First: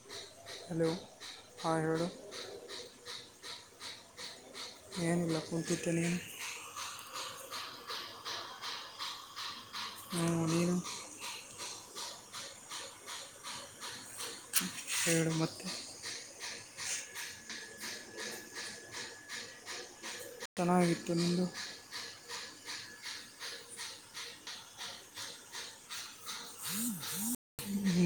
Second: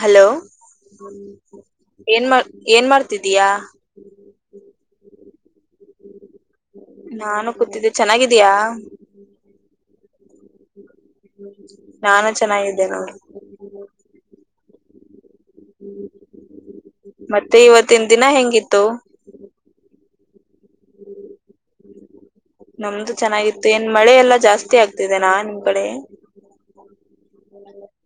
Hello hello ಹಾಂ ಹೇಳು ಏನ್ ಏನ್ ಮಾಡ್ತಾ ಇದ್ದೀಯಾ. ಏನ್ ಇಲ್ಲ ಕೂತಿದ್ದೀನಿ. ನಾನು ಕೂತಿದ್ದೆ ಚೆನ್ನಾಗಿದೆಯಾ. ಹೂ ನೀನು. ನಾನು ಚೆನ್ನಾಗಿದೆನು. ಹೇಳು ಮತ್ತೆ. ಮತ್ತೆ ಇವತ್ತಿನ ದಿನ ಹೇಗಿತ್ತು. ಚೆನ್ನಾಗಿತ್ತು, ನಿಂದು. ನಮ್ದು ಚೆನ್ನಗಿತ್ತು ಏನ್ ಮಳೆಯಲ್ಲ ಜಾಸ್ತಿ ಇದ್ಯಾ ಆಗ್ತಾನಿಮ್ಮ ಕಡೆ.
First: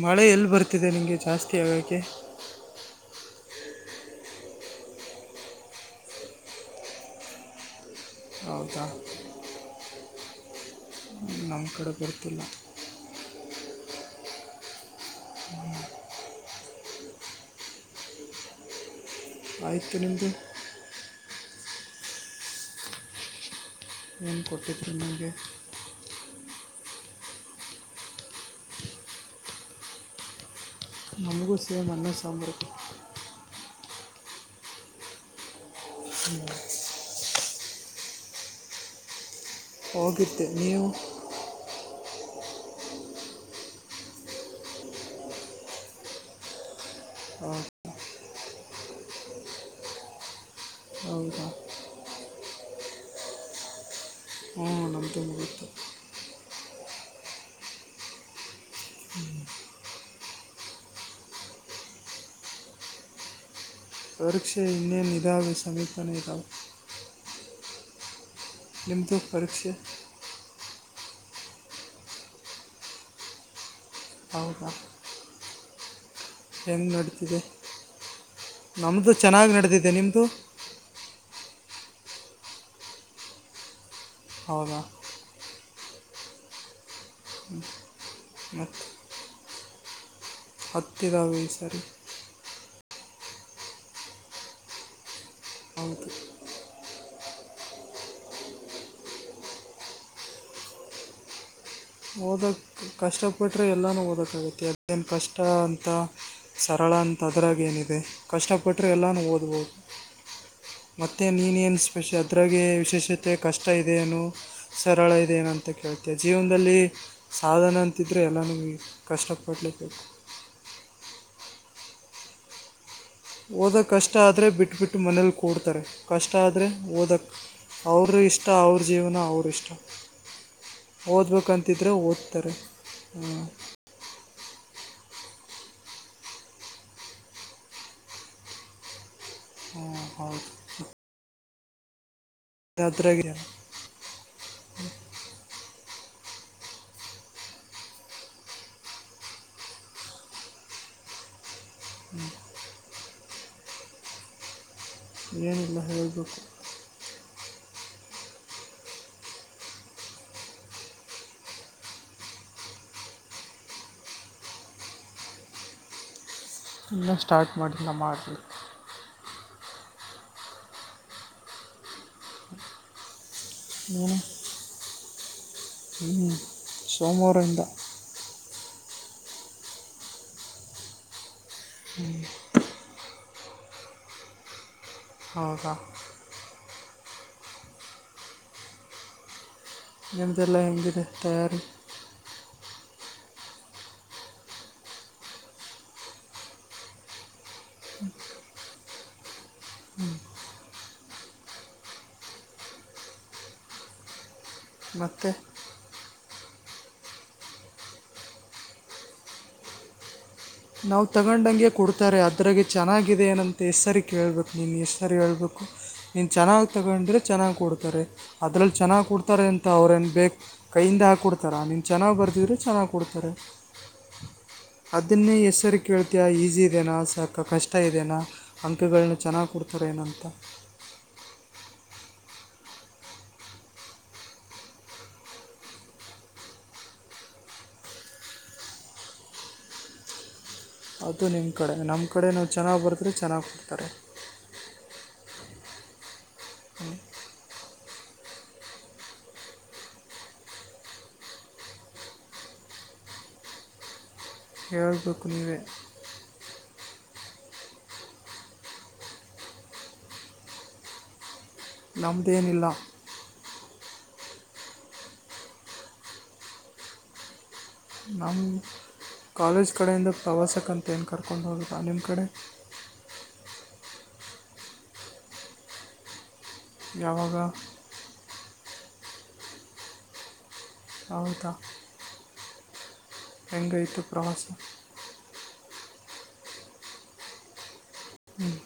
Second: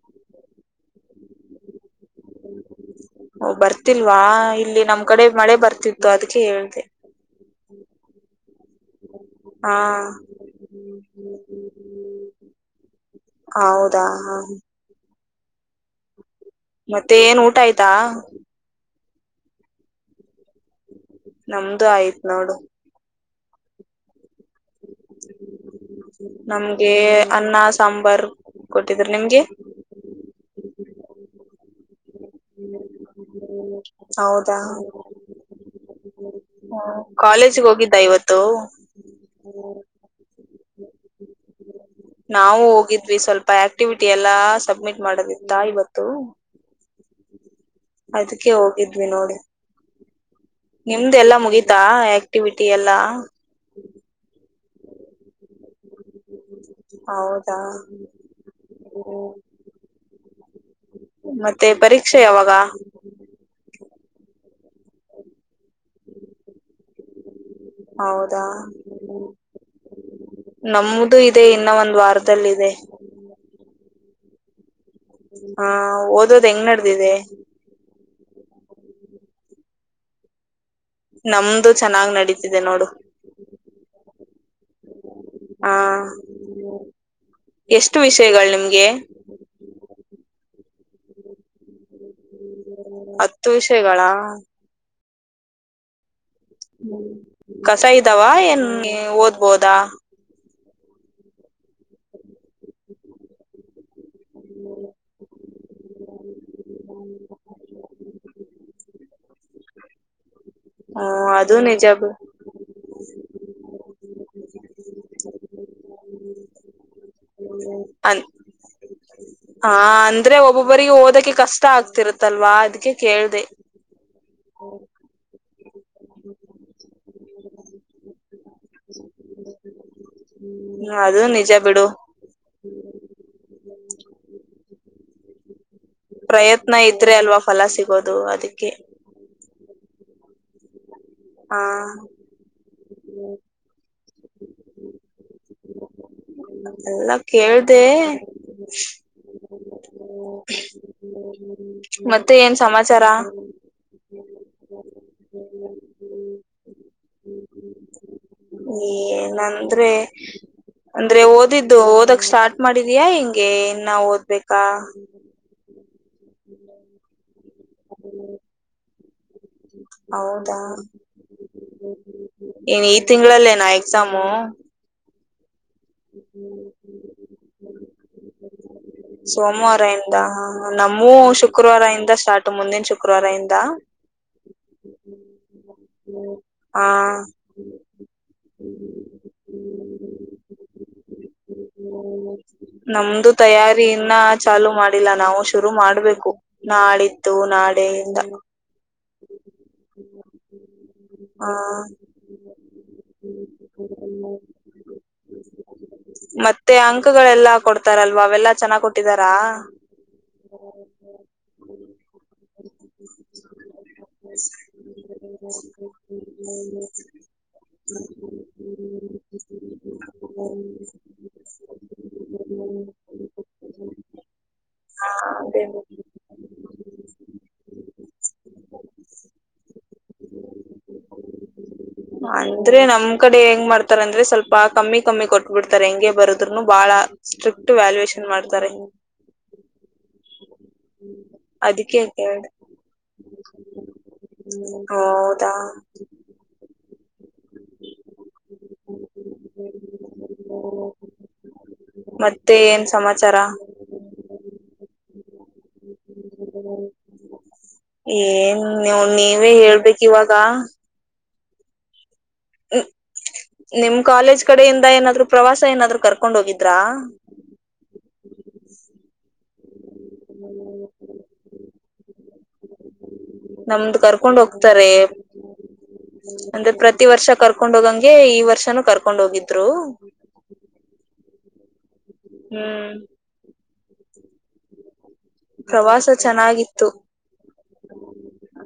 ಮಳೆಯಲ್ಲಿ ಬರ್ತಾ ಇದೆ ಜಾಸ್ತಿ ಆಗೋಕೆ ಬರ್ತಿಲ್ವಾ ನಮ್ ಕಡೆ ಮಳೆ ಬರ್ತಾ ಇದೆ ಅದಕ್ಕೆ ಹೇಳಿದೆ. ಹೌದಾ. ಹಾಆ ಹಾ. ನಮ್ ಕಡೆ ಬರ್ತಿಲ್ಲ. ಹೌದ ಹಾ. ಹ್ಮ್ಮ್. ಮತ್ತೆ ಏನು ಊಟ ಆಯ್ತಾ. ಹ್ಮ್ಮ್. ನಮ್ದು ಆಯ್ತು ನೋಡು. ಏನೋ ಒಂದು ಕೊಟ್ಟಿರ್ತೀನಿ ನಿಂಗೆ. ಅನ್ನ ಸಾಂಬಾರ್ ಕೊಟ್ಟಿದ್ರು ನಿಮಗೆ. ನಮ್ಗೂ ಸೇಮ್ ಅನ್ನ ಸಾಂಬಾರ ಐತೆ ಹೌದಾ ಓ ಕಾಲೇಜಿಗೆ ಹೋಗಿದ್ದ ಇವತ್ತು ಹೋಗಿದ್ದೆ ನೀವು ನಾವು ಹೋಗಿದ್ವಿ ಸ್ವಲ್ಪ ಎಕ್ಟಿವಿಟಿ ಎಲ್ಲಾ ಸಬ್ಮಿಟ್ ಮಾಡದಿತ್ತಾ ಇವತ್ತು [inaudible] ಅದ್ಕೆ ಹೋಗಿದ್ವಿ ನೋಡು ನಿಮ್ದೆಲ್ಲಾ ಹೌದಾ ಮುಗಿತಾ ಆಕ್ಟಿವಿಟಿ ಎಲ್ಲಾ ಹ್ಞೂ ನಮ್ಮದು ಮುಗೀತು ಹೌದಾ ಮತ್ತೆ ಪರೀಕ್ಷೆ ಯಾವಾಗ ಪರೀಕ್ಷೆ ಇನ್ನೇನು ಇದಾವೆ ಸಮೀಪನೆ ಇದಾವೆ ಹೌದ ನಿಮ್ದು ಪರೀಕ್ಷೆ ನಮ್ದು ಇದೆ ಇನ್ನೂ ಒಂದು ವಾರದಲ್ಲಿ ಇದೆ ಹೌದಾ [unintelligible] ಓದದ್ ಹೆಂಗ್ ನಡೆದಿದೆ ನಮ್ದು ಚೆನ್ನಾಗಿ ನಡೆದಿದೆ ನಿಮ್ದು ನಮ್ದು ಚೆನ್ನಾಗಿ ನಡಿತಿದೆ ನೋಡು ಹೌದಾ [unintelligible] ಎಷ್ಟು ವಿಷಯಗಳು ನಿಮ್ಗೆ ಹತ್ತ ಇದಾವೆ ವಿಷಯಗಳು ಹತ್ತು ವಿಷಯಗಳಾ ಹೌದು ಕಸ ಇದಾವಾ ಏನ್ ಓದಬಹುದಾ ಓದದ್ ಕಷ್ಟಪಟ್ಟರೆ ಎಲ್ಲಾನು ಓದಕ್ಕೆ ಆಗುತ್ತೆ ಅದೇನ್ ಕಷ್ಟ ಅಂತ ಸರಳ ಅಂತ ಅದ್ರಾಗ್ ಏನಿದೆ ಕಷ್ಟಪಟ್ಟರೆ ಎಲ್ಲಾನು ಓದಬಹುದು ಮತ್ತೆ ಹ್ಮ್ ಅದು ನೀನೇನ್ ನಿಜ ಬಿಡು ಸ್ಪೆಷಲ್ ಅದ್ರಾಗೆ ವಿಶೇಷತೆ ಕಷ್ಟ ಇದೆಯೆನೋ ಸರಳ ಇದೆಯೇನ ಅಂತ ಕೇಳ್ತಾ ಇದ್ದೀಯಾ ಜೀವನದಲ್ಲಿ ಸಾಧನ ಅಂತಿದ್ರೆ ಎಲ್ಲನೂ ಕಷ್ಟಪಡಲೇಬೇಕು ಅಂದ್ರೆ ಒಬ್ಬೊಬ್ಬರಿಗೆ ಓದೋದು ಕಷ್ಟ ಕಷ್ಟ ಆಗ್ತಿರುತ್ತಲ್ವಾ ಅದ್ಕೆ ಓದಕ್ ಕಷ್ಟಾ ಆದ್ರೆ ಬಿಟ್ ಬಿಟು ಮನೆಯಲ್ ಕುಡ್ತಾರೆ ಕಷ್ಟ ಆದ್ರೆ ಓದಕ್ ಅವರಿಷ್ಟ ಅವ್ರು ಜೀವ್ನ ಅವರಿಷ್ಟ ಹ್ಮ ಅದು ಓದಬೇಕು ನಿಜ ಅಂತ ಬಿಡು ಇದ್ರೆ ಓದ್ತಾರೆ ಪ್ರಯತ್ನ ಇದ್ರೆ ಅಲ್ವಾ ಫಲ ಸಿಗೋದು ಅದ್ಕೆ ಹ್ಮ್ ಹೌದು ಆ ರಾತ್ರಿ ಆಗಿದೆ ಎಲ್ಲಾ ಕೇಳ್ದೆ ಮತ್ತೆ ಏನ್ ಸಮಾಚಾರ ಏನಿಲ್ಲ ಹೇಳ್ಬೇಕು ನಂದ್ರೆ ಅಂದ್ರೆ ಓದಿದ್ದು ಓದಕ್ ಸ್ಟಾರ್ಟ್ ಮಾಡಿದ್ಯಾ ಹೆಂಗೆ ಇನ್ನಾ ಓದ್ಬೇಕಾ ಇನ್ನಾ ಸ್ಟಾರ್ಟ್ [unintelligible] ಹೌದಾ ಏನ್ ಈ ತಿಂಗಳಿ ಏನ್ ಎಕ್ಸಾಮು ಹೂ ಸೋಮವಾರಇಂದ ಸೋಮವಾರ ಇಂದ ಹ ನಮುವು ಶುಕ್ರ ಶುಕ್ರವಾರ ಇಂದ ಸ್ಟಾರ್ಟ್ ಮುಂದಿನ ಶುಕ್ರ ಶುಕ್ರವಾರ ಇಂದ ಹೌದಾ ಹ ನಿಮ್ಮದೆಲ್ಲ ಹೆಂಗಿದೆ ತಯಾರಿ ನಮ್ದು ತಯಾರಿ ಇನ್ನ ಚಾಲು ಮಾಡಿಲ್ಲ ನಾವ್ ಶುರು ಮಾಡಬೇಕು ನಾಡಿದ್ದು ನಾಳೆಯಿಂದ ಹ ಮತ್ತೆ ಮತ್ತೆ ಅಂಕಗಳು ಎಲ್ಲಾ ಕೊಡ್ತಾರಲ್ಲ ಅವು ಎಲ್ಲಾ ಚೆನ್ನಾಗಿ ಕೊಟ್ಟಿದ್ದಾರ ನಾವು ತಗೊಂಡಂಗೆ ಕೊಡ್ತಾರೆ ಅದರಾಗ ಚೆನ್ನಾಗಿದೆ ಏನ್ ಅಂತ ಈ ಸರಿ ಕೇಳಿಬಿಟ್ಟು ನಿಂಗ್ ಎಷ್ಟು ಸರಿ ಹೇಳಬೇಕು ಚೆನ್ನಾಗಿ ತಗೊಂಡ್ರೆ ಚೆನ್ನಾಗಿ ಕೊಡ್ತಾರೆ ಅದರಲ್ಲಿ ಚೆನ್ನಾಗಿ ಕೊಡ್ತಾರೆಅಂತ ಅವರು ಏನ್ ಬೇಕು ಕೈಯಿಂದ ಹಾಕಿ ಕೊಡ್ತಾರಾ ಚೆನ್ನಾಗಿ ಬರೆದರೆ ಚೆನ್ನಾಗಿ ಕೊಡುತ್ತಾರೆ ಹ ಅದನ್ನೇ ಎಷ್ಟು ಅದೇ ಸರಿ ಕೇಳ್ತೀಯ ಈಜಿ ಇದೇನಾ ಸಾಕಾ ಕಷ್ಟ ಇದೇನಾ ಅಂಕಗಳನೂ ಚೆನ್ನಾಗಿ ಕೊಡ್ತಾರಾ ಏನ್ ಅಂತ ಇದ್ರೆ ನಮ್ ಕಡೆ ಹೆಂಗ್ ಮಾಡ್ತಾರಂದ್ರೆ ಸ್ವಲ್ಪ ಕಮ್ಮಿ ಕಮ್ಮಿ ಕೊಟ್ಟಬಿಡ್ತಾರೆ ಹಂಗೆ ಬಾರದ್ರೂನು ಬಹಳ ಸ್ಟ್ರೀಟ್ ವ್ಯಾಲ್ಯೂಯೇಷನ್ ಮಾಡ್ತಾರೆ ಹೌದಾ ಇದು ನಿಮ್ಮಕಡೇ ಅದಕ್ಕೆ ನಮ್ ಕಡೆ ಕೇಳ್ದೆ ಚೆನ್ನಾಗ್ ಬರದ್ರೆ ಚೆನ್ನಾಗ್ ಕೊಡ್ತಾರೆ ಕರೆಕ್ಟ್ ಹೌದಾ ಹ ಮತ್ತೆ ಎನ್ ಸಮಾಚಾರ ಹೇಳಬೇಕು ನೀವೇ ಎನ್ ನೀವೇ ಹೇಳಬೇಕು ಇವಾಗ ನಮ್ದು ಏನಿಲ್ಲ ನಿಮ್ ಕಾಲೇಜ್ ಕಡೆಯಿಂದ ಏನಾದರೂ ಪ್ರವಾಸ ಏನ್ ಆದ್ರೂ ಕರ್ಕೊಂಡ್ ಹೋಗಿದ್ರಾ ನಮ್ ಕಾಲೇಜ್ ನಾಮ್ ಕಡೆ ಇಂದ ಪ್ರವಾಸ ಏನು ಕರ್ಕೊಂಡು ಹೋಗಿಲ್ಲ ನಿಮ್ ಕಡೆ ನಮಗೂ ಕರ್ಕೊಂಡು ಹೋಗ್ತಾರೆ ಪ್ರತಿವರ್ಷ ಯಾವಾಗ ಕರ್ಕೊಂಡ್ ಹೋಗಂಗೆ ಈ ವರ್ಷನು ಕರ್ಕೊಂಡು ಹೋಗಿದ್ದರು ಹೌದಾ ಹ್ಮ್ ಹೆಂಗಾಯ್ತು ಪ್ರವಾಸ ಪ್ರವಾಸ ಚೆನ್ನಾಗಿತ್ತು. ಹ್ಮ್ಮ್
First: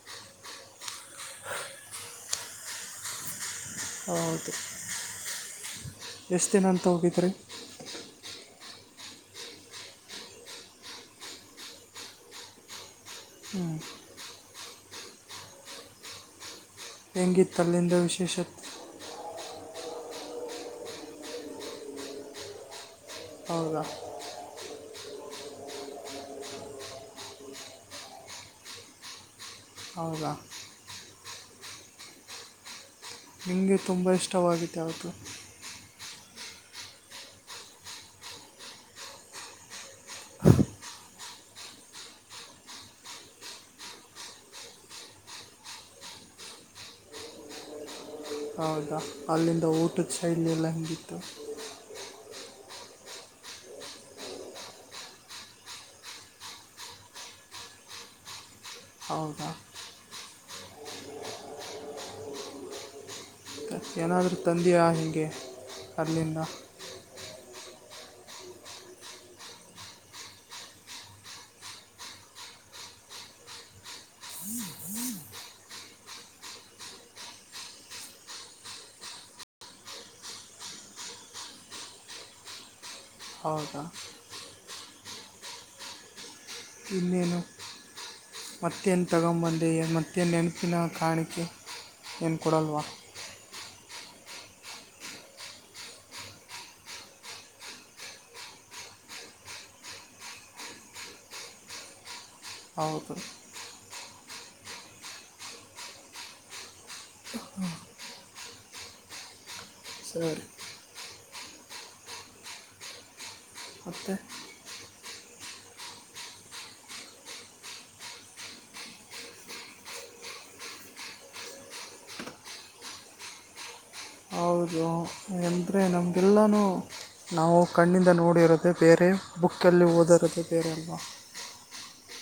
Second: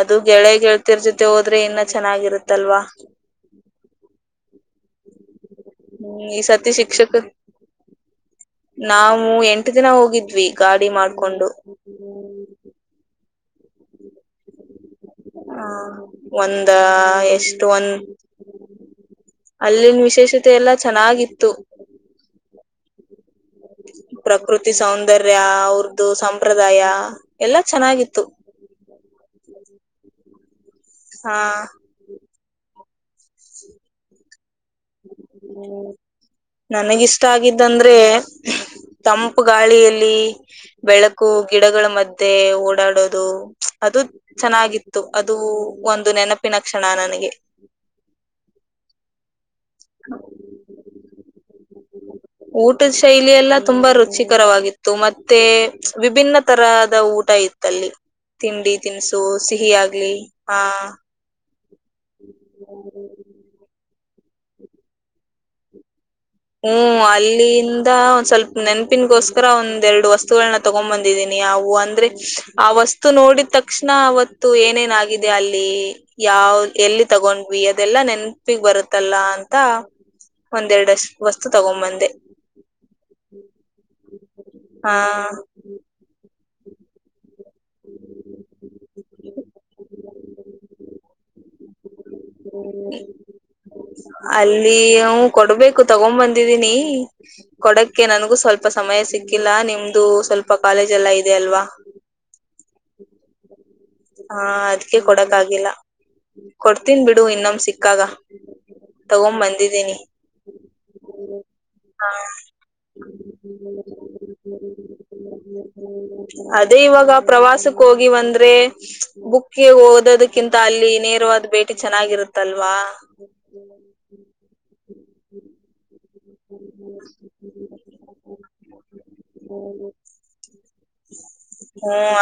ಅದು ಗೆಳೆಯ ಗೆಳತಿಯರ ಜೊತೆ ಹೋದ್ರೆ ಇನ್ನಾ ಚೆನ್ನಾಗಿರುತ್ತೆ ಅಲ್ವಾ ಹೌದು ಈ ಎಷ್ಟು ದಿನ ಸತಿ ಅಂತ ಶಿಕ್ಷಕರ್. ಹೋಗಿದ್ರಿ ನಾವ್ ಎಂಟು ಜನ ಹೋಗಿದ್ವಿ ಗಾಡಿ ಮಾಡ್ಕೊಂಡು ಮಾಡ್ಕೊಂಡು ಹ್ಮ್ಮ್ ಆ ಒಂದ್. ಹೆಂಗಿತ್ತು ಅಲ್ಲಿದ್ ವಿಶೇಷತ್. ಅಲ್ಲಿನ್ ವಿಶೇಷತೆಯಲ್ಲ ಚೆನ್ನಾಗಿತ್ತು. ಹೌದಾ ಪ್ರಕೃತಿ ಸೌಂನ್. ದರ್ಯ ಅವ್ರ್ದು ಸಂಪ್ರದಾಯ ಎಲ್ಲಾ ಚೆನ್ನಾಗಿತ್ತು ಹೌದಾ ಹಾ ನಿಂಗೆ ತುಂಬಾ ಇಷ್ಟವಾಗಿದ್ದು ಯಾವ್ದು. ಹ್ಮ್ಮ್ ನನಗಿಷ್ಟವಾಗಿದ್ದು ಅಂದ್ರೆ ತಂಪು ಗಾಳಿಯಲ್ಲಿ ಬೆಳಕು ಗಿಡಗಳ ಮಧ್ಯೆ ಓಡಾಡೋದು ಅದು ಚೆನ್ನಾಗಿತ್ತು ಅದು ನೆನಪಿನ ಒಂದು ಕ್ಷಣ ನನಗೆ ಹೌದ ಅಲ್ಲಿನ್. ಊಟದ ಶೈಲಿ ಎಲ್ಲ ಹೆಂಗಿತ್ತು ಊಟ ಶೈಲಿ ಎಲ್ಲ ತುಂಬಾ ರುಚಿಕರವಾಗಿತ್ತು ಮತ್ತೆ ವಿಭಿನ್ನ ತರಹದ ಊಟ ಎಲ್ಲ ಇತ್ತು ಅಲ್ಲಿ ತಿಂಡಿ ತಿನಿಸು ಹೌದಾ ಸಿಹಿಯಾಗಲಿ. ಹಾ [unintelligible] ಏನಾದ್ರೂ ತಂದಿಯ ಹೆಂಗೆ ತರ್ಲಿಲ್ಲ ಹ್ಮ್ ಅಲ್ಲಿಂದ ಸ್ವಲ್ಪ ನೆನಪಿನ ಗೋಸ್ಕರ ಒಂದೆರಡು ವಸ್ತುಗಳನ್ನು ತಗೋ ಬಂದಿದೀನಿ ಅವು ಅಂದ್ರೆ ವಸ್ತು ನೋಡಿದ್ ತಕ್ಷಣ ಅವತ್ತು ಏನೇನಾಗಿದೆ ಅಲ್ಲಿ ಯಾವು ಎಲ್ಲಿ ತಗೊಂಡ್ವಿ ಅದೆಲ್ಲ ನೆನಪಿಗೆ ಬರುತ್ತಲ್ಲ ಅಂಥ ಒಂದೆರಡು ಅಷ್ಟು ವಸ್ತು ತಗೋಬಂದೆ. ಹೌದಾ ಹಾ ಇನ್ನೇನು ಮತ್ತೇನ್ ತಗೋ ಬಂದೆ ಮತ್ತೆ ನೆನಪಿನ ಕಾಣಿಕೆ ಏನು ಕೊಡಲ್ವಾ ಅಲ್ಲಿ ಹ್ಮ್ಮ್ ಕೊಡಬೇಕು ತಗೋ ಬಂದಿದೀನಿ ಕೊಡಕ್ಕೆ ನನಗೂ ಸ್ವಲ್ಪ ಸಮಯ ಸಿಕ್ಕಿಲ್ಲ ನಿಮ್ದು ಸ್ವಲ್ಪ ಕಾಲೇಜೆಲ್ಲ ಇದಿಯಲ್ವಾ. ಹೌದು. ಹಾ ಅದಕ್ಕೆ ಕೊಡಕ್ ಆಗಿಲ್ಲ ಕೊಡ್. ಕೊಡ್ತೀನಿ ಬಿಡು ಇನ್ನೊಮ್ಮೆ ಸಿಕ್ಕಾಗ ತಗೊಂಡ್ ಬಂದ್. ದೀನಿ ಸರಿ ಹಾ ಮತ್ತೆ ಅದೇ ಇವಾಗ ಪ್ರವಾಸಕ್ಕೆ ಹೋಗಿವಿ ಅಂದ್ರೆ. ಬುಕ್ಕೆ ಹೋದದಕ್ಕಿಂತ ಅಲ್ಲಿ ನೇರವಾದ ಬೇಟಿ ಚೆನ್ನಾಗಿರುತ್ತೆ ಅಲ್ವಾ. [unintelligible] ಎಲ್ಲನೂ ನಾವು ಕಣ್ಣಿಂದ ನೋಡಿರೋದು [inaudible] ಬುಕ್ಕಲ್ಲಿ ಓದಕತ್ತಿದ್ದೇನೆ [unintelligible]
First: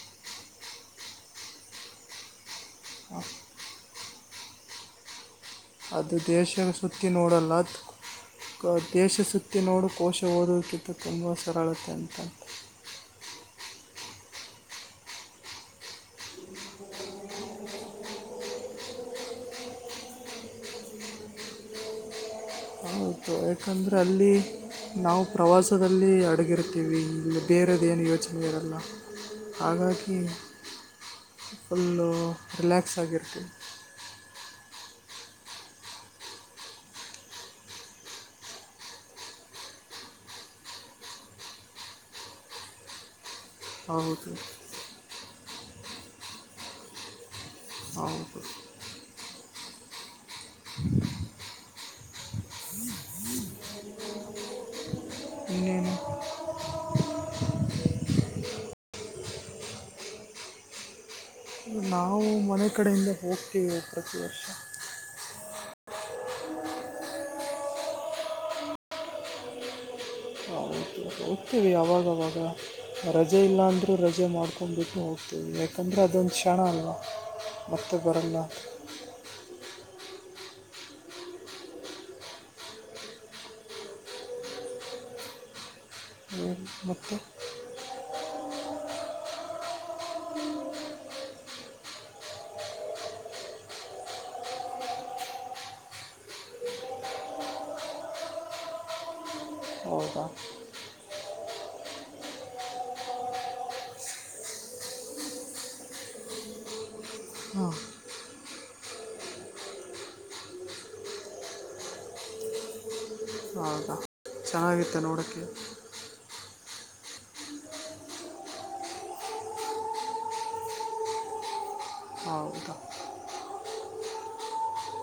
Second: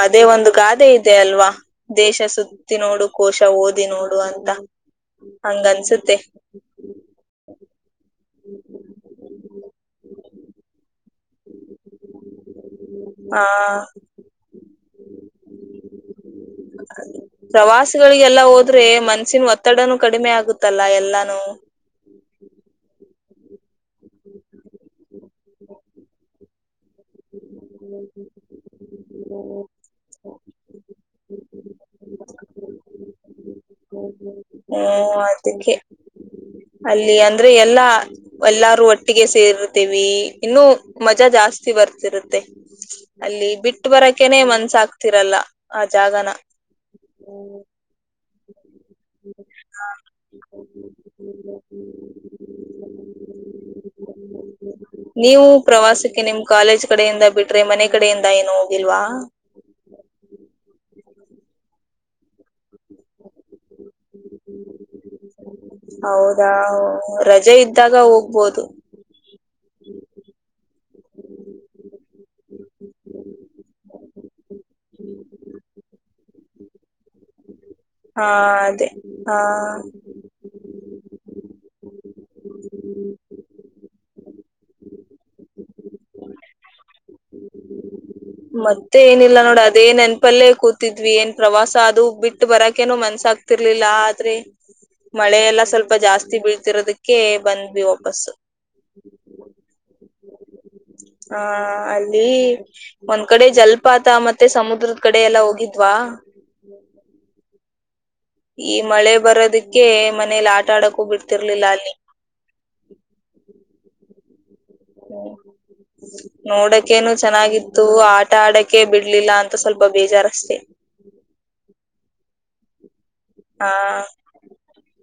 ಅದೇ ಒಂದು ಗಾದೆ ಇದೆ ಅಲ್ವಾ ದೇಶ ಸುತ್ತಿ ನೋಡು ಕೋಶ ಓದಿ ನೋಡು ಹಂಗನ್ಸುತ್ತೆ ಅದು ದೇಶ ಸುತ್ತಿ ನೋಡು ಅಲ್ಲ ದೇಶ ಸುತ್ತಿ ನೋಡು ಕೋಶ [unintelligible] ಹಾ ಪ್ರವಾಸಗಳಿಗೆ ಹೋಗಿದ್ರೆ ಮನಸ್ಸಿನ ಒತ್ತಡ ಕಡಿಮೆಯಾಗುತ್ತದೆ ಎಲ್ಲಾನು ಯಾಕಂದ್ರೆ ನಾವು ಅಲ್ಲಿ ಪ್ರವಾಸದಲ್ಲಿ ಅಡೆದುಕೊಂಡಿರುತ್ತೇವೆ ಬೇರೆದೇನು ಯೋಚನೆ ಇರಲ್ಲ ಹಾಗಾಗಿ ಫುಲ್ಲು ರಿಲಾಕ್ಸ್ ಆಗಿರ್ತೀವಿ ಅದಕ್ಕೆ ಅಲ್ಲಿ ಅಂದ್ರೆ ಎಲ್ಲಾ ಎಲ್ಲರೂ ಒಟ್ಟಿಗೆ ಸೇರಿರುತ್ತೇವೆ ಇನ್ನು ಮಜಾ ಜಾಸ್ತಿ ಬರುತ್ತಿರುತ್ತೆ ಅಲ್ಲಿ ಬಿಟ್ಟು ಬರೋಕೆ ಹೌದು ಮನಸ್ ಆಗ್ತಾ ಇಲ್ಲ ಆ ಜಾಗನ ಹೌದು [inaudible] [inaudible] [unintelligible] ನೀವು ನಿಮ್ ಇನ್ನೇನು ಪ್ರವಾಸಕ್ಕೆ ಕಾಲೇಜ್ ಮನೆ ಕಡೆಯಿಂದ ಏನು ಹೋಗಿಲ್ವಾ ನಾವು ಮನೆ ಕಡೆಯಿಂದಲೇ ಹೋಗ್ತಿವಿ ಹೌದಾ ರಜೆ ಇದ್ದಾಗ ಹೋಗಬಹುದು ಹೌದು ಹೋಗ್ತೀವಿ ಅವಾಗ ರಜೆ ಇಲ್ಲ ಅಂದ್ರೆ ರಜೆ ಮಾಡು ಹೋಗ್ತಿವಿ ಅಂದರೆ ಅದೊಂದು ಕ್ಷಣ ಅಲ್ವಾ ಮತ್ತೆ ಬರಲ್ಲ ಹಾದೆ ಹಾ [inaudible] [unintelligible] ಏನ್ ಮತ್ತೆ ಮತ್ತೆ ಏನಲ್ಲ ಅದೇ ನೆನಪಲ್ಲಿ ಕುಂತಿದ್ವಿ ಎನ್ ಪ್ರವಾಸ ಬಿಟ್ಟು ಬರೋಕೆ ಮನಸ್ಸಾಗಲಿಲ್ಲ ಆದರೆ ಮಳೆಯಲ್ಲ ಜಾಸ್ತಿ ಬೀಳು ಸಲೊವಾಗಿ ಬಂದೆ ವಾಫೀಸ್ ಹೌದಾ ಹಾ ಅಲ್ಲಿ ಒಂದ್ ಕಡೆ ಜಲಪಾತ ಮತ್ತೆ ಸಮುದ್ರ ಕಡೆ ಹೋಗಿದ್ವಾ ಹಾಂ ಈ ಮಳೆ ಬರೋದಿಕ್ಕೆ ಮನೆಯಲ್ಲಿ ಆಟ ಆಡೋಕೆ ಬಿಡುತ್ತಿರಲಿಲ್ಲ ಅಲ್ಲಿ ಚೆನ್ನಾಗಿತ್ತಾ ನೋಡಕ್ಕೆ ನೋಡೋಕೆ ಏನು ಚೆನ್ನಾಗಿತ್ತು ಆಟ ಆಡೋಕೆ ಬಿಡ್ಲಿಲ್ಲ ಅಂತ ಸ್ವಲ್ಪ ಬೇಜಾರ್ ಅಷ್ಟೇ ಹೌದಾ [unintelligible]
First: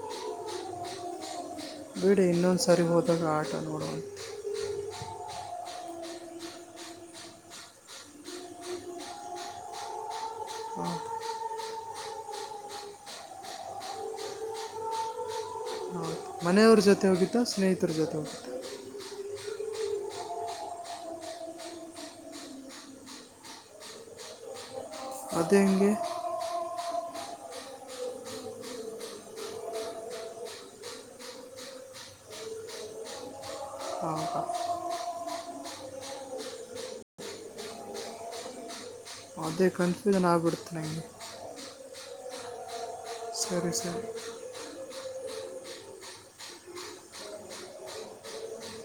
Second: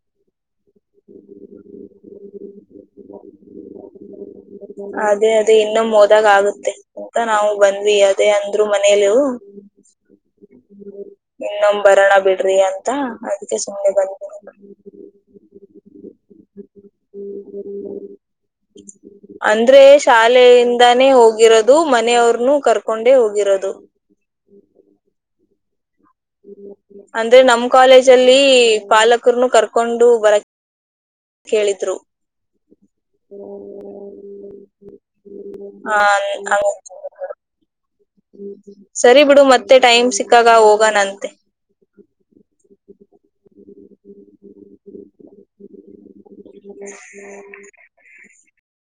[inaudible] ಇನ್ನೊಂದ್ ಸರಿ ಹೋದಾಗ ಆಟೋ ನೋಡುವ [unintelligible] ಅದೇ ಅದೇ ಇನ್ನು ಮೋದಲಾಗುತ್ತೆ ಅಂತ ನಾವು ಬಂದ್ವಿ ಅದೇ ಅಂದ್ರು ಮನೇಲು ಇನ್ನೊಮ್ಬರಣ [unintelligible] ಬಿಡ್ರಿ ಅಂತ ಅದಕ್ಕೆ ಸುಮ್ಮನೆ ಬಂದ್ವಿ ಮನೆಯವರಜತ್ [unintelligible] ಸ್ನೇಹಿತರ ಜೊತೆ ಹೋಗಿದ್ದ ಅಂದ್ರೆ ಶಾಲೆಯಿಂದ ನೇ ಹೋಗಿರೋದು ಮನೆ ಅವ್ರ್ನ ಕರ್ಕೊಂಡು ಹೋಗಿರೋದು ಅದೆಂಗೆ [inaudible] ಅಂದ್ರೆ ನಮ್ ಕಾಲೇಜಲ್ಲಿ ಬಾಲಕನ್ನು ಕರ್ಕೊಂಡು ಬರಕ್ [inaudible] ಕೇಳಿದ್ರು ಹೌದಾ [inaudible] [unintelligible] [inaudible] ಸರಿ ಬಿಡು ಅದೇ ಮತ್ತೆ ಟೈಮ್ ಕನ್ಫ್ಯೂಷನ್ ಸಿಕ್ಕಗ ಆಗ್ಬಿಡುತ್ತೆ ನನಗೆ ಹೋಗೋಣಂತೆ ಸರಿ ಸರಿ [inaudible]